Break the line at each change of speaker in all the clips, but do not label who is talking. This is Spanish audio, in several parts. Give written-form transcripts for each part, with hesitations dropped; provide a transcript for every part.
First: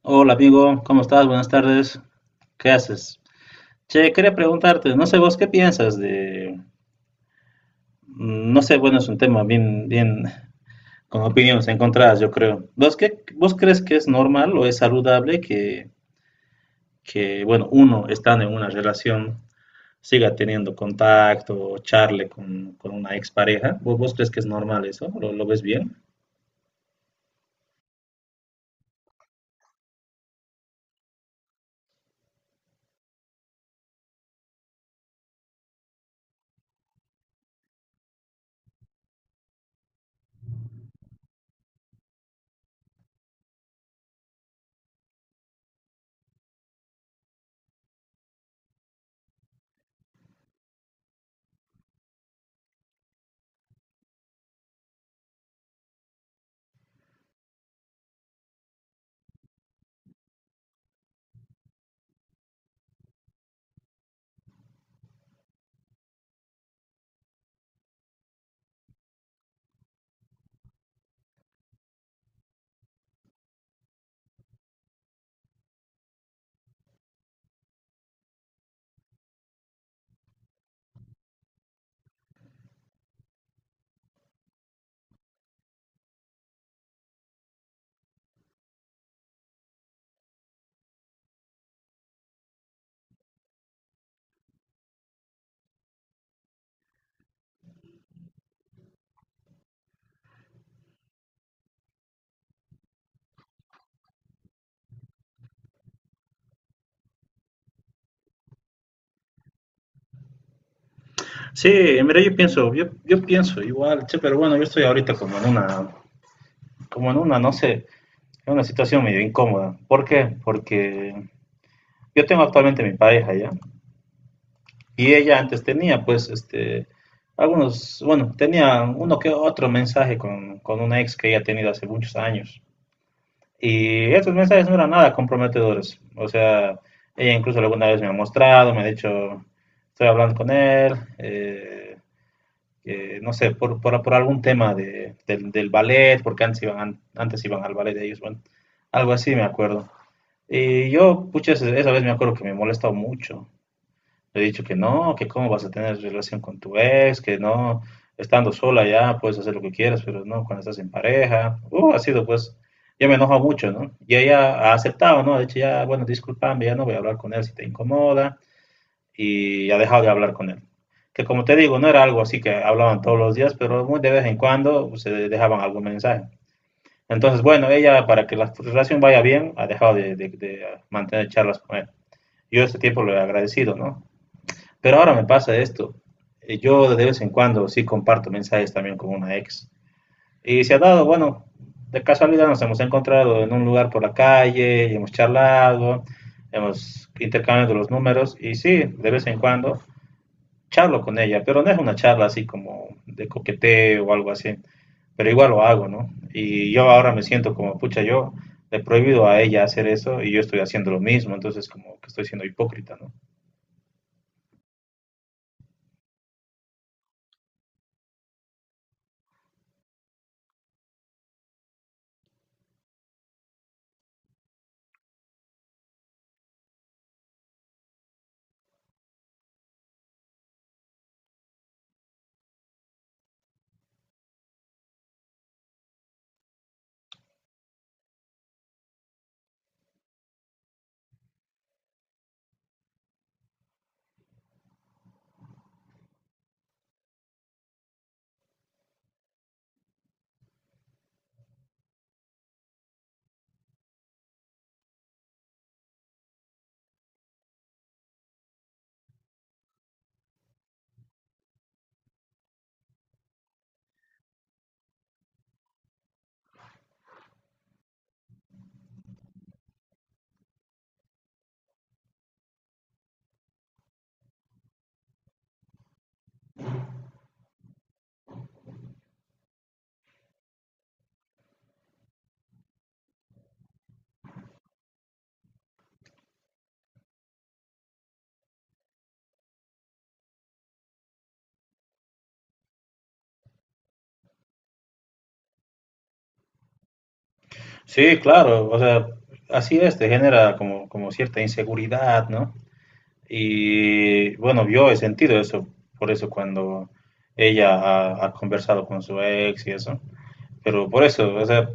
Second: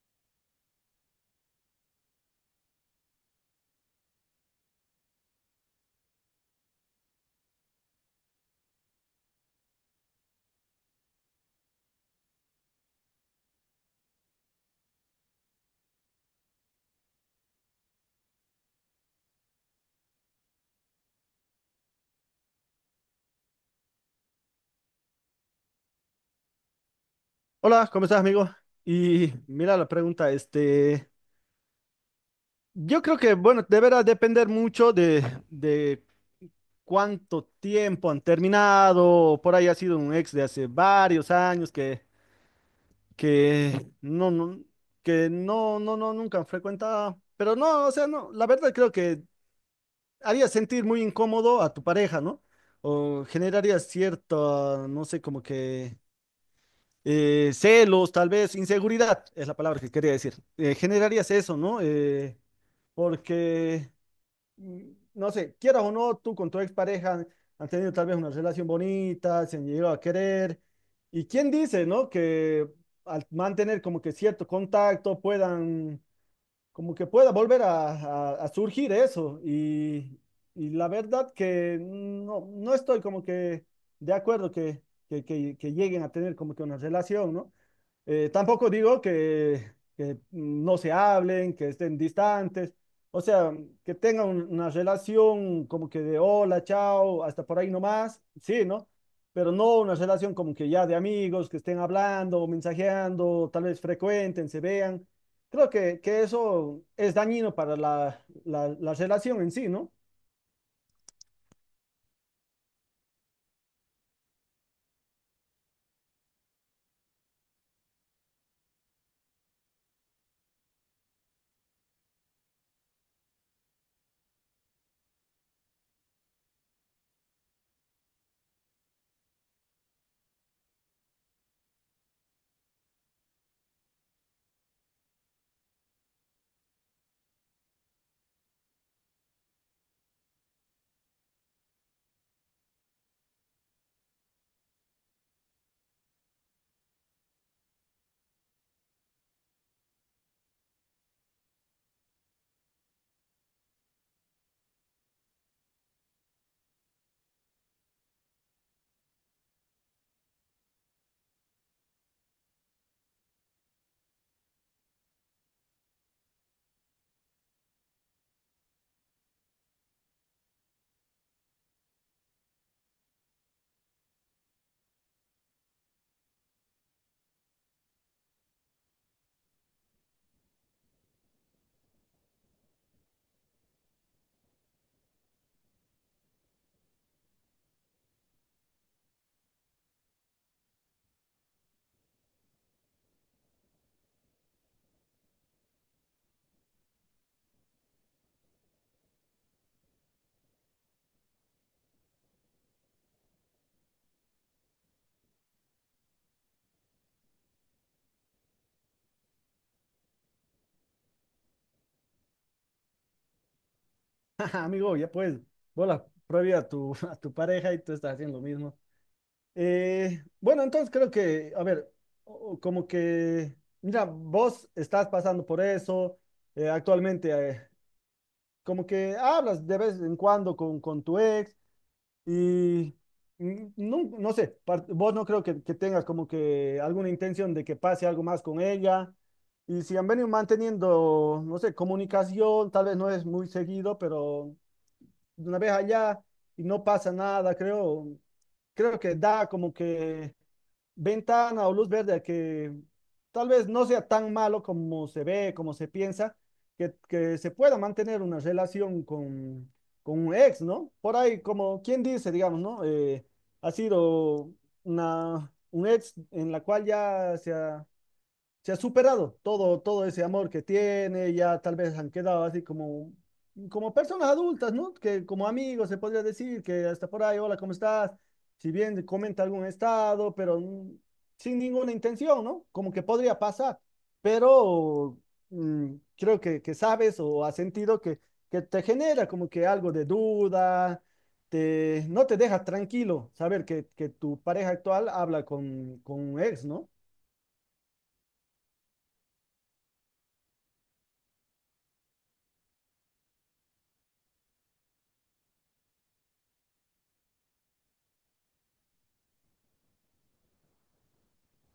Hola amigo, ¿cómo estás? Buenas tardes. ¿Qué haces? Che, quería preguntarte, no sé vos qué piensas de... No sé, bueno, es un tema bien, con opiniones encontradas, yo creo. ¿Vos crees que es normal o es saludable que, bueno, uno estando en una relación siga teniendo contacto o charle con una expareja? ¿Vos crees que es normal eso? ¿Lo ves bien?
Hola, ¿cómo estás, amigo? Y mira la pregunta, yo creo que, bueno, deberá depender mucho de cuánto tiempo han terminado. Por ahí ha sido un ex de hace varios años que no, no, que no, no, no, nunca han frecuentado, pero no, o sea, no, la verdad creo que haría sentir muy incómodo a tu pareja, ¿no? O generaría cierto, no sé, como que celos, tal vez, inseguridad es la palabra que quería decir. Generarías eso, ¿no? Porque, mm, no sé, quieras o no, tú con tu expareja han tenido tal vez una relación bonita, se han llegado a querer. ¿Y quién dice, ¿no? Que al mantener como que cierto contacto puedan, como que pueda volver a surgir eso. Y la verdad que no, no estoy como que de acuerdo que lleguen a tener como que una relación, ¿no? Tampoco digo que no se hablen, que estén distantes, o sea, que tengan una relación como que de hola, chao, hasta por ahí nomás, sí, ¿no? Pero no una relación como que ya de amigos, que estén hablando, mensajeando, tal vez frecuenten, se vean. Creo que eso es dañino para la relación en sí, ¿no?
Sí, mira, yo pienso, yo pienso igual, che, pero bueno, yo estoy ahorita como en una, no sé. Es una situación medio incómoda. ¿Por qué? Porque yo tengo actualmente mi pareja ya. Y ella antes tenía, pues, este, algunos, bueno, tenía uno que otro mensaje con una ex que ella ha tenido hace muchos años. Y estos mensajes no eran nada comprometedores. O sea, ella incluso alguna vez me ha mostrado, me ha dicho, estoy hablando con él, eh, no sé, por algún tema de, del ballet, porque antes iban al ballet de ellos, bueno, algo así me acuerdo. Y yo, pucha, esa vez me acuerdo que me he molestado mucho. Le he dicho que no, que cómo vas a tener relación con tu ex, que no, estando sola ya puedes hacer lo que quieras, pero no cuando estás en pareja. Ha sido pues, yo me enojo mucho, ¿no? Y ella ha aceptado, ¿no? Ha dicho ya, bueno, discúlpame, ya no voy a hablar con él si te incomoda. Y ha dejado de hablar con él. Que como te digo, no era algo así que hablaban todos los días, pero muy de vez en cuando pues, se dejaban algún mensaje. Entonces, bueno, ella para que la relación vaya bien ha dejado de mantener charlas con él. Yo este tiempo lo he agradecido, ¿no? Pero ahora me pasa esto. Yo de vez en cuando sí comparto mensajes también con una ex. Y se ha dado, bueno, de casualidad nos hemos encontrado en un lugar por la calle, y hemos charlado, hemos intercambiado los números y sí, de vez en cuando charlo con ella, pero no es una charla así como de coqueteo o algo así, pero igual lo hago, ¿no? Y yo ahora me siento como, pucha, yo le he prohibido a ella hacer eso y yo estoy haciendo lo mismo, entonces como que estoy siendo hipócrita, ¿no?
Amigo, ya pues, vos la prohibí a tu, a tu pareja y tú estás haciendo lo mismo. Bueno, entonces creo que, a ver, o- o como que, mira, vos estás pasando por eso actualmente. Como que hablas de vez en cuando con tu ex y no, no sé, vos no creo que tengas como que alguna intención de que pase algo más con ella. Y si han venido manteniendo, no sé, comunicación, tal vez no es muy seguido, pero una vez allá y no pasa nada, creo que da como que ventana o luz verde a que tal vez no sea tan malo como se ve, como se piensa, que se pueda mantener una relación con un ex, ¿no? Por ahí, como quien dice, digamos, ¿no? Ha sido una, un ex en la cual ya se ha superado todo, todo ese amor que tiene. Ya tal vez han quedado así como, como personas adultas, ¿no? Que como amigos se podría decir que hasta por ahí, hola, ¿cómo estás? Si bien comenta algún estado, pero sin ninguna intención, ¿no? Como que podría pasar, pero creo que sabes o has sentido que te genera como que algo de duda. Te, no te deja tranquilo saber que tu pareja actual habla con un ex, ¿no?
Sí, claro, o sea, así es, te genera como, como cierta inseguridad, ¿no? Y bueno, yo he sentido eso, por eso cuando ella ha conversado con su ex y eso, pero por eso, o sea,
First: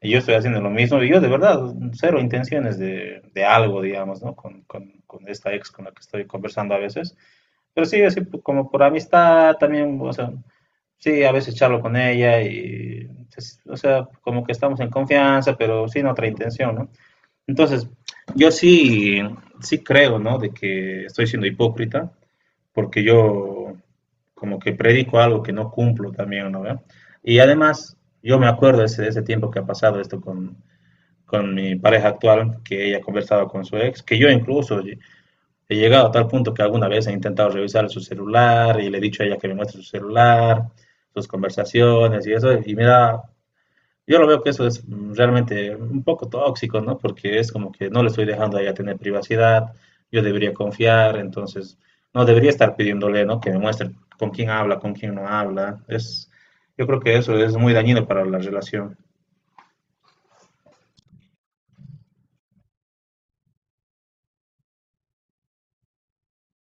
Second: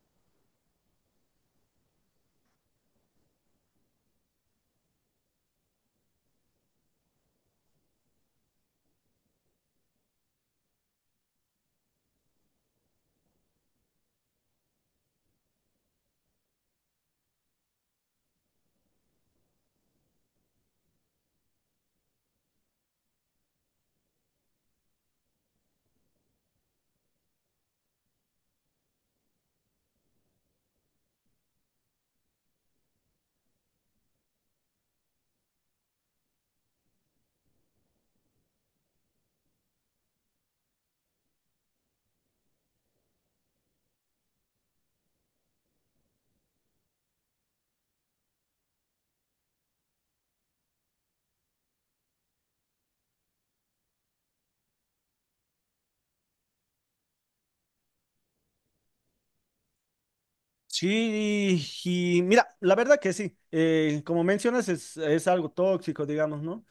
yo estoy haciendo lo mismo y yo de verdad, cero intenciones de algo, digamos, ¿no? Con esta ex con la que estoy conversando a veces. Pero sí, así como por amistad también, o sea, sí, a veces charlo con ella y, pues, o sea, como que estamos en confianza, pero sin otra intención, ¿no? Entonces, yo sí creo, ¿no? De que estoy siendo hipócrita, porque yo como que predico algo que no cumplo también, ¿no? ve? Y además, yo me acuerdo de ese tiempo que ha pasado esto con mi pareja actual, que ella conversaba con su ex, que yo incluso he llegado a tal punto que alguna vez he intentado revisar su celular y le he dicho a ella que me muestre su celular, sus conversaciones y eso. Y mira, yo lo veo que eso es realmente un poco tóxico, ¿no? Porque es como que no le estoy dejando a ella tener privacidad, yo debería confiar, entonces no debería estar pidiéndole, ¿no? Que me muestre con quién habla, con quién no habla. Es, yo creo que eso es muy dañino para la relación.
Sí, y mira, la verdad que sí. Como mencionas, es algo tóxico, digamos, ¿no?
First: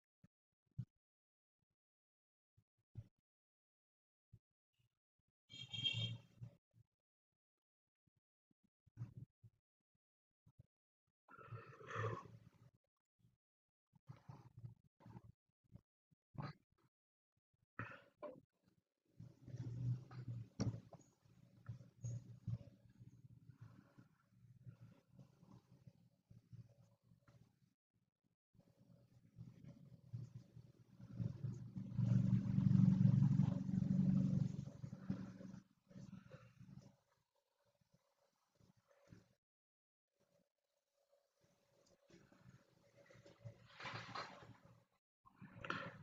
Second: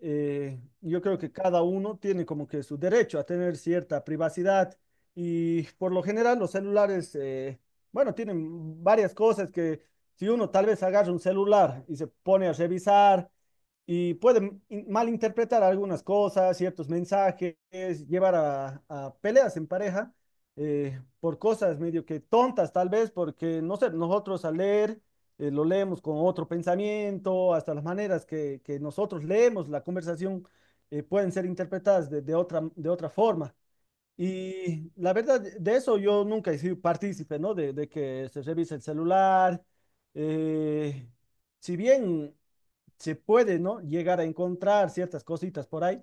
Yo creo que cada uno tiene como que su derecho a tener cierta privacidad, y por lo general los celulares, bueno, tienen varias cosas que si uno tal vez agarra un celular y se pone a revisar y puede malinterpretar algunas cosas, ciertos mensajes, llevar a peleas en pareja, por cosas medio que tontas tal vez, porque no sé, nosotros al leer, lo leemos con otro pensamiento. Hasta las maneras que nosotros leemos la conversación pueden ser interpretadas de otra forma. Y la verdad, de eso yo nunca he sido partícipe, ¿no? De que se revise el celular. eh, si bien se puede, ¿no? Llegar a encontrar ciertas cositas por ahí,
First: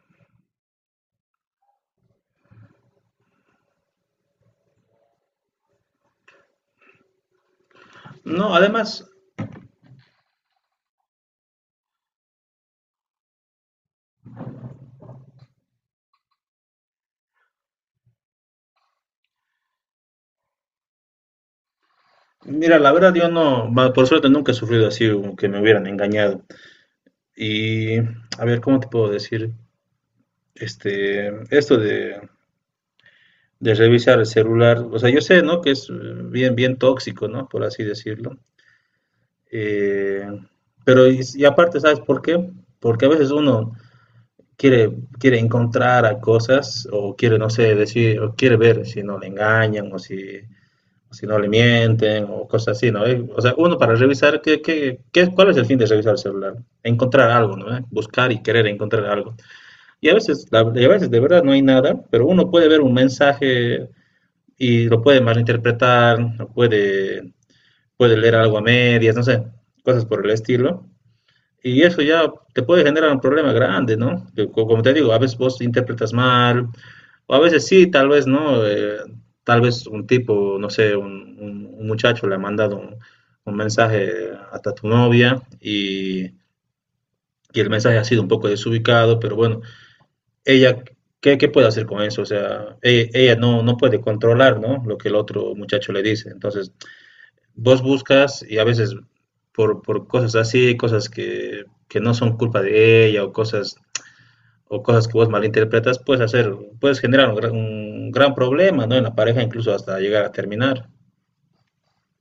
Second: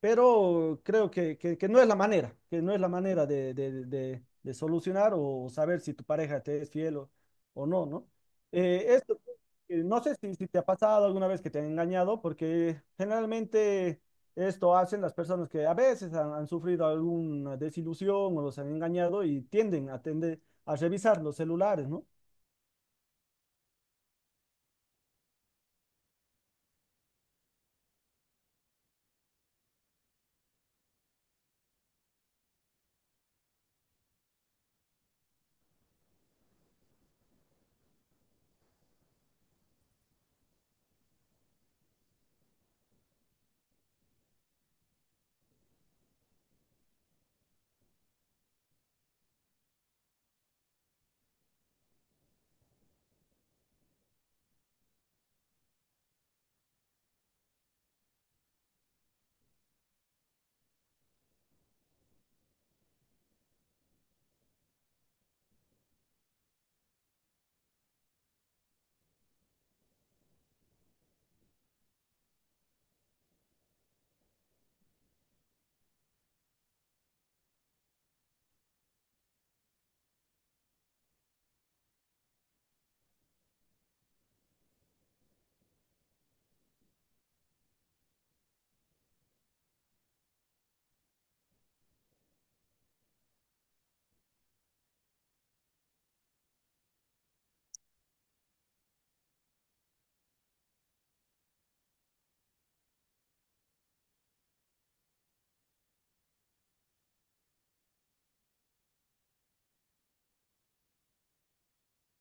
pero creo que, que no es la manera, que no es la manera de de solucionar o saber si tu pareja te es fiel o no, ¿no?
No,
Eh,
además,
esto, no sé si, si te ha pasado alguna vez que te han engañado, porque generalmente esto hacen las personas que a veces han, han sufrido alguna desilusión o los han engañado y tienden a tender a revisar los celulares, ¿no?
mira, la verdad yo no, va, por suerte nunca he sufrido así, como que me hubieran engañado. Y a ver, ¿cómo te puedo decir? Este, esto de revisar el celular, o sea, yo sé, ¿no? Que es bien tóxico, ¿no? Por así decirlo. Eh, pero y aparte, ¿sabes por qué? Porque a veces uno quiere, quiere encontrar a cosas o quiere, no sé, decir, o quiere ver si no le engañan o si no le mienten o cosas así, ¿no? O sea, uno para revisar, cuál es el fin de revisar el celular? Encontrar algo, ¿no? Buscar y querer encontrar algo. Y a veces, y a veces de verdad no hay nada, pero uno puede ver un mensaje y lo puede malinterpretar, lo puede, puede leer algo a medias, no sé, cosas por el estilo. Y eso ya te puede generar un problema grande, ¿no? Que como te digo, a veces vos interpretas mal, o a veces sí, tal vez no. Tal vez un tipo, no sé, un, un muchacho le ha mandado un mensaje hasta tu novia y el mensaje ha sido un poco desubicado, pero bueno. Ella, ¿qué, qué puede hacer con eso? O sea, ella, no, no puede controlar, ¿no? Lo que el otro muchacho le dice. Entonces, vos buscas y a veces por cosas así, cosas que no son culpa de ella o cosas que vos malinterpretas, puedes hacer, puedes generar un, un gran problema, ¿no? En la pareja, incluso hasta llegar a terminar.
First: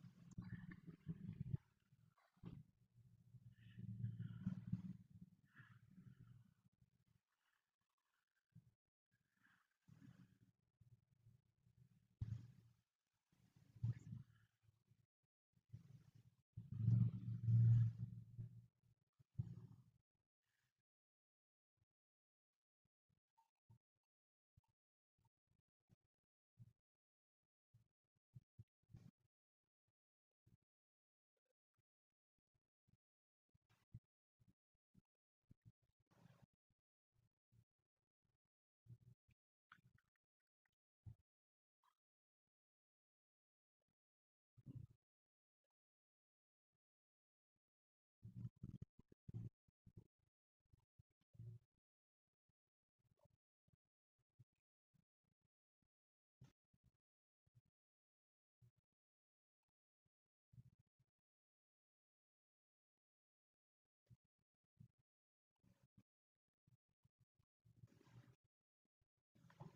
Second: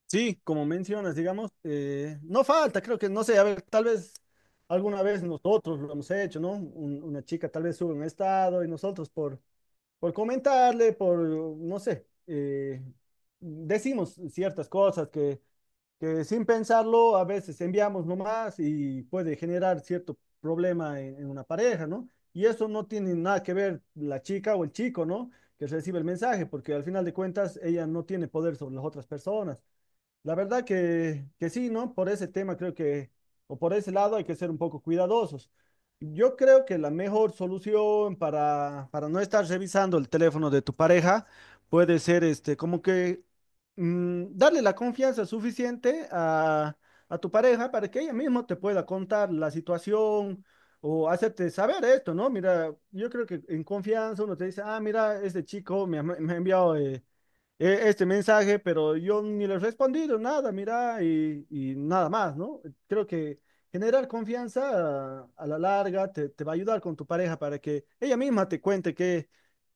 Sí, como mencionas, digamos, no falta, creo que, no sé, a ver, tal vez alguna vez nosotros lo hemos hecho, ¿no? Una chica tal vez sube un estado y nosotros por comentarle, por, no sé, decimos ciertas cosas que sin pensarlo a veces enviamos nomás y puede generar cierto problema en una pareja, ¿no? Y eso no tiene nada que ver la chica o el chico, ¿no? Que recibe el mensaje, porque al final de cuentas ella no tiene poder sobre las otras personas. La verdad que sí, ¿no? Por ese tema creo que, o por ese lado hay que ser un poco cuidadosos. Yo creo que la mejor solución para no estar revisando el teléfono de tu pareja puede ser este, como que darle la confianza suficiente a tu pareja para que ella misma te pueda contar la situación o hacerte saber esto, ¿no? Mira, yo creo que en confianza uno te dice, ah, mira, este chico me ha enviado... este mensaje, pero yo ni le he respondido nada, mira, y nada más, ¿no? Creo que generar confianza a la larga te, te va a ayudar con tu pareja para que ella misma te cuente qué,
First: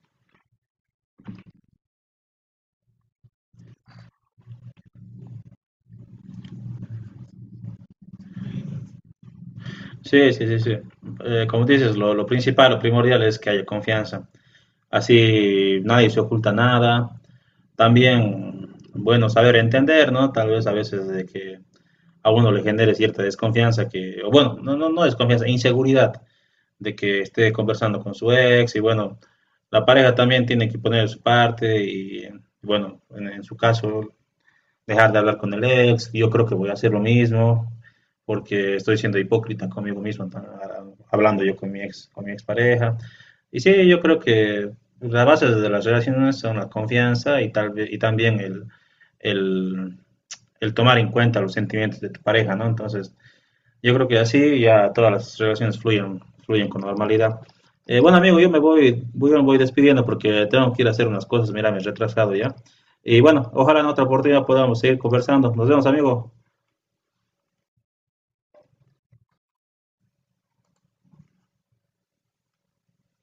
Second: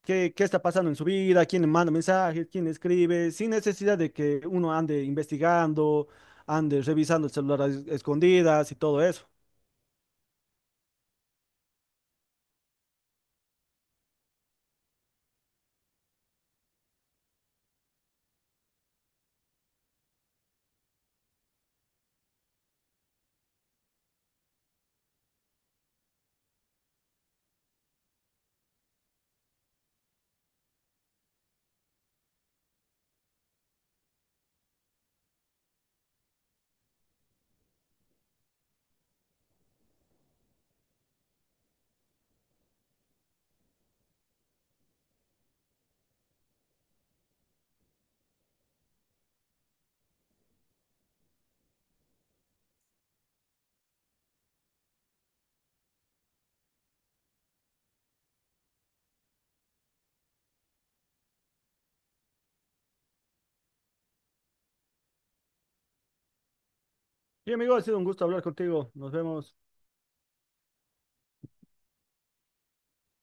qué, qué está pasando en su vida, quién le manda mensajes, quién le escribe, sin necesidad de que uno ande investigando, ande revisando el celular a escondidas y todo eso.
Sí, sí, sí, sí. Como dices, lo principal, lo primordial es que haya confianza. Así nadie se oculta nada. También, bueno, saber entender, ¿no? Tal vez a veces de que a uno le genere cierta desconfianza que, o bueno, no desconfianza, inseguridad de que esté conversando con su ex y bueno, la pareja también tiene que poner de su parte y bueno, en su caso dejar de hablar con el ex, yo creo que voy a hacer lo mismo, porque estoy siendo hipócrita conmigo mismo, hablando yo con mi ex, con mi expareja. Y sí, yo creo que las bases de las relaciones son la confianza y, y también el, el tomar en cuenta los sentimientos de tu pareja, ¿no? Entonces, yo creo que así ya todas las relaciones fluyen, fluyen con normalidad. Bueno, amigo, yo me voy, voy, me voy despidiendo porque tengo que ir a hacer unas cosas. Mira, me he retrasado ya. Y bueno, ojalá en otra oportunidad podamos seguir conversando. Nos vemos, amigo.
Y amigo, ha sido un gusto hablar contigo. Nos vemos.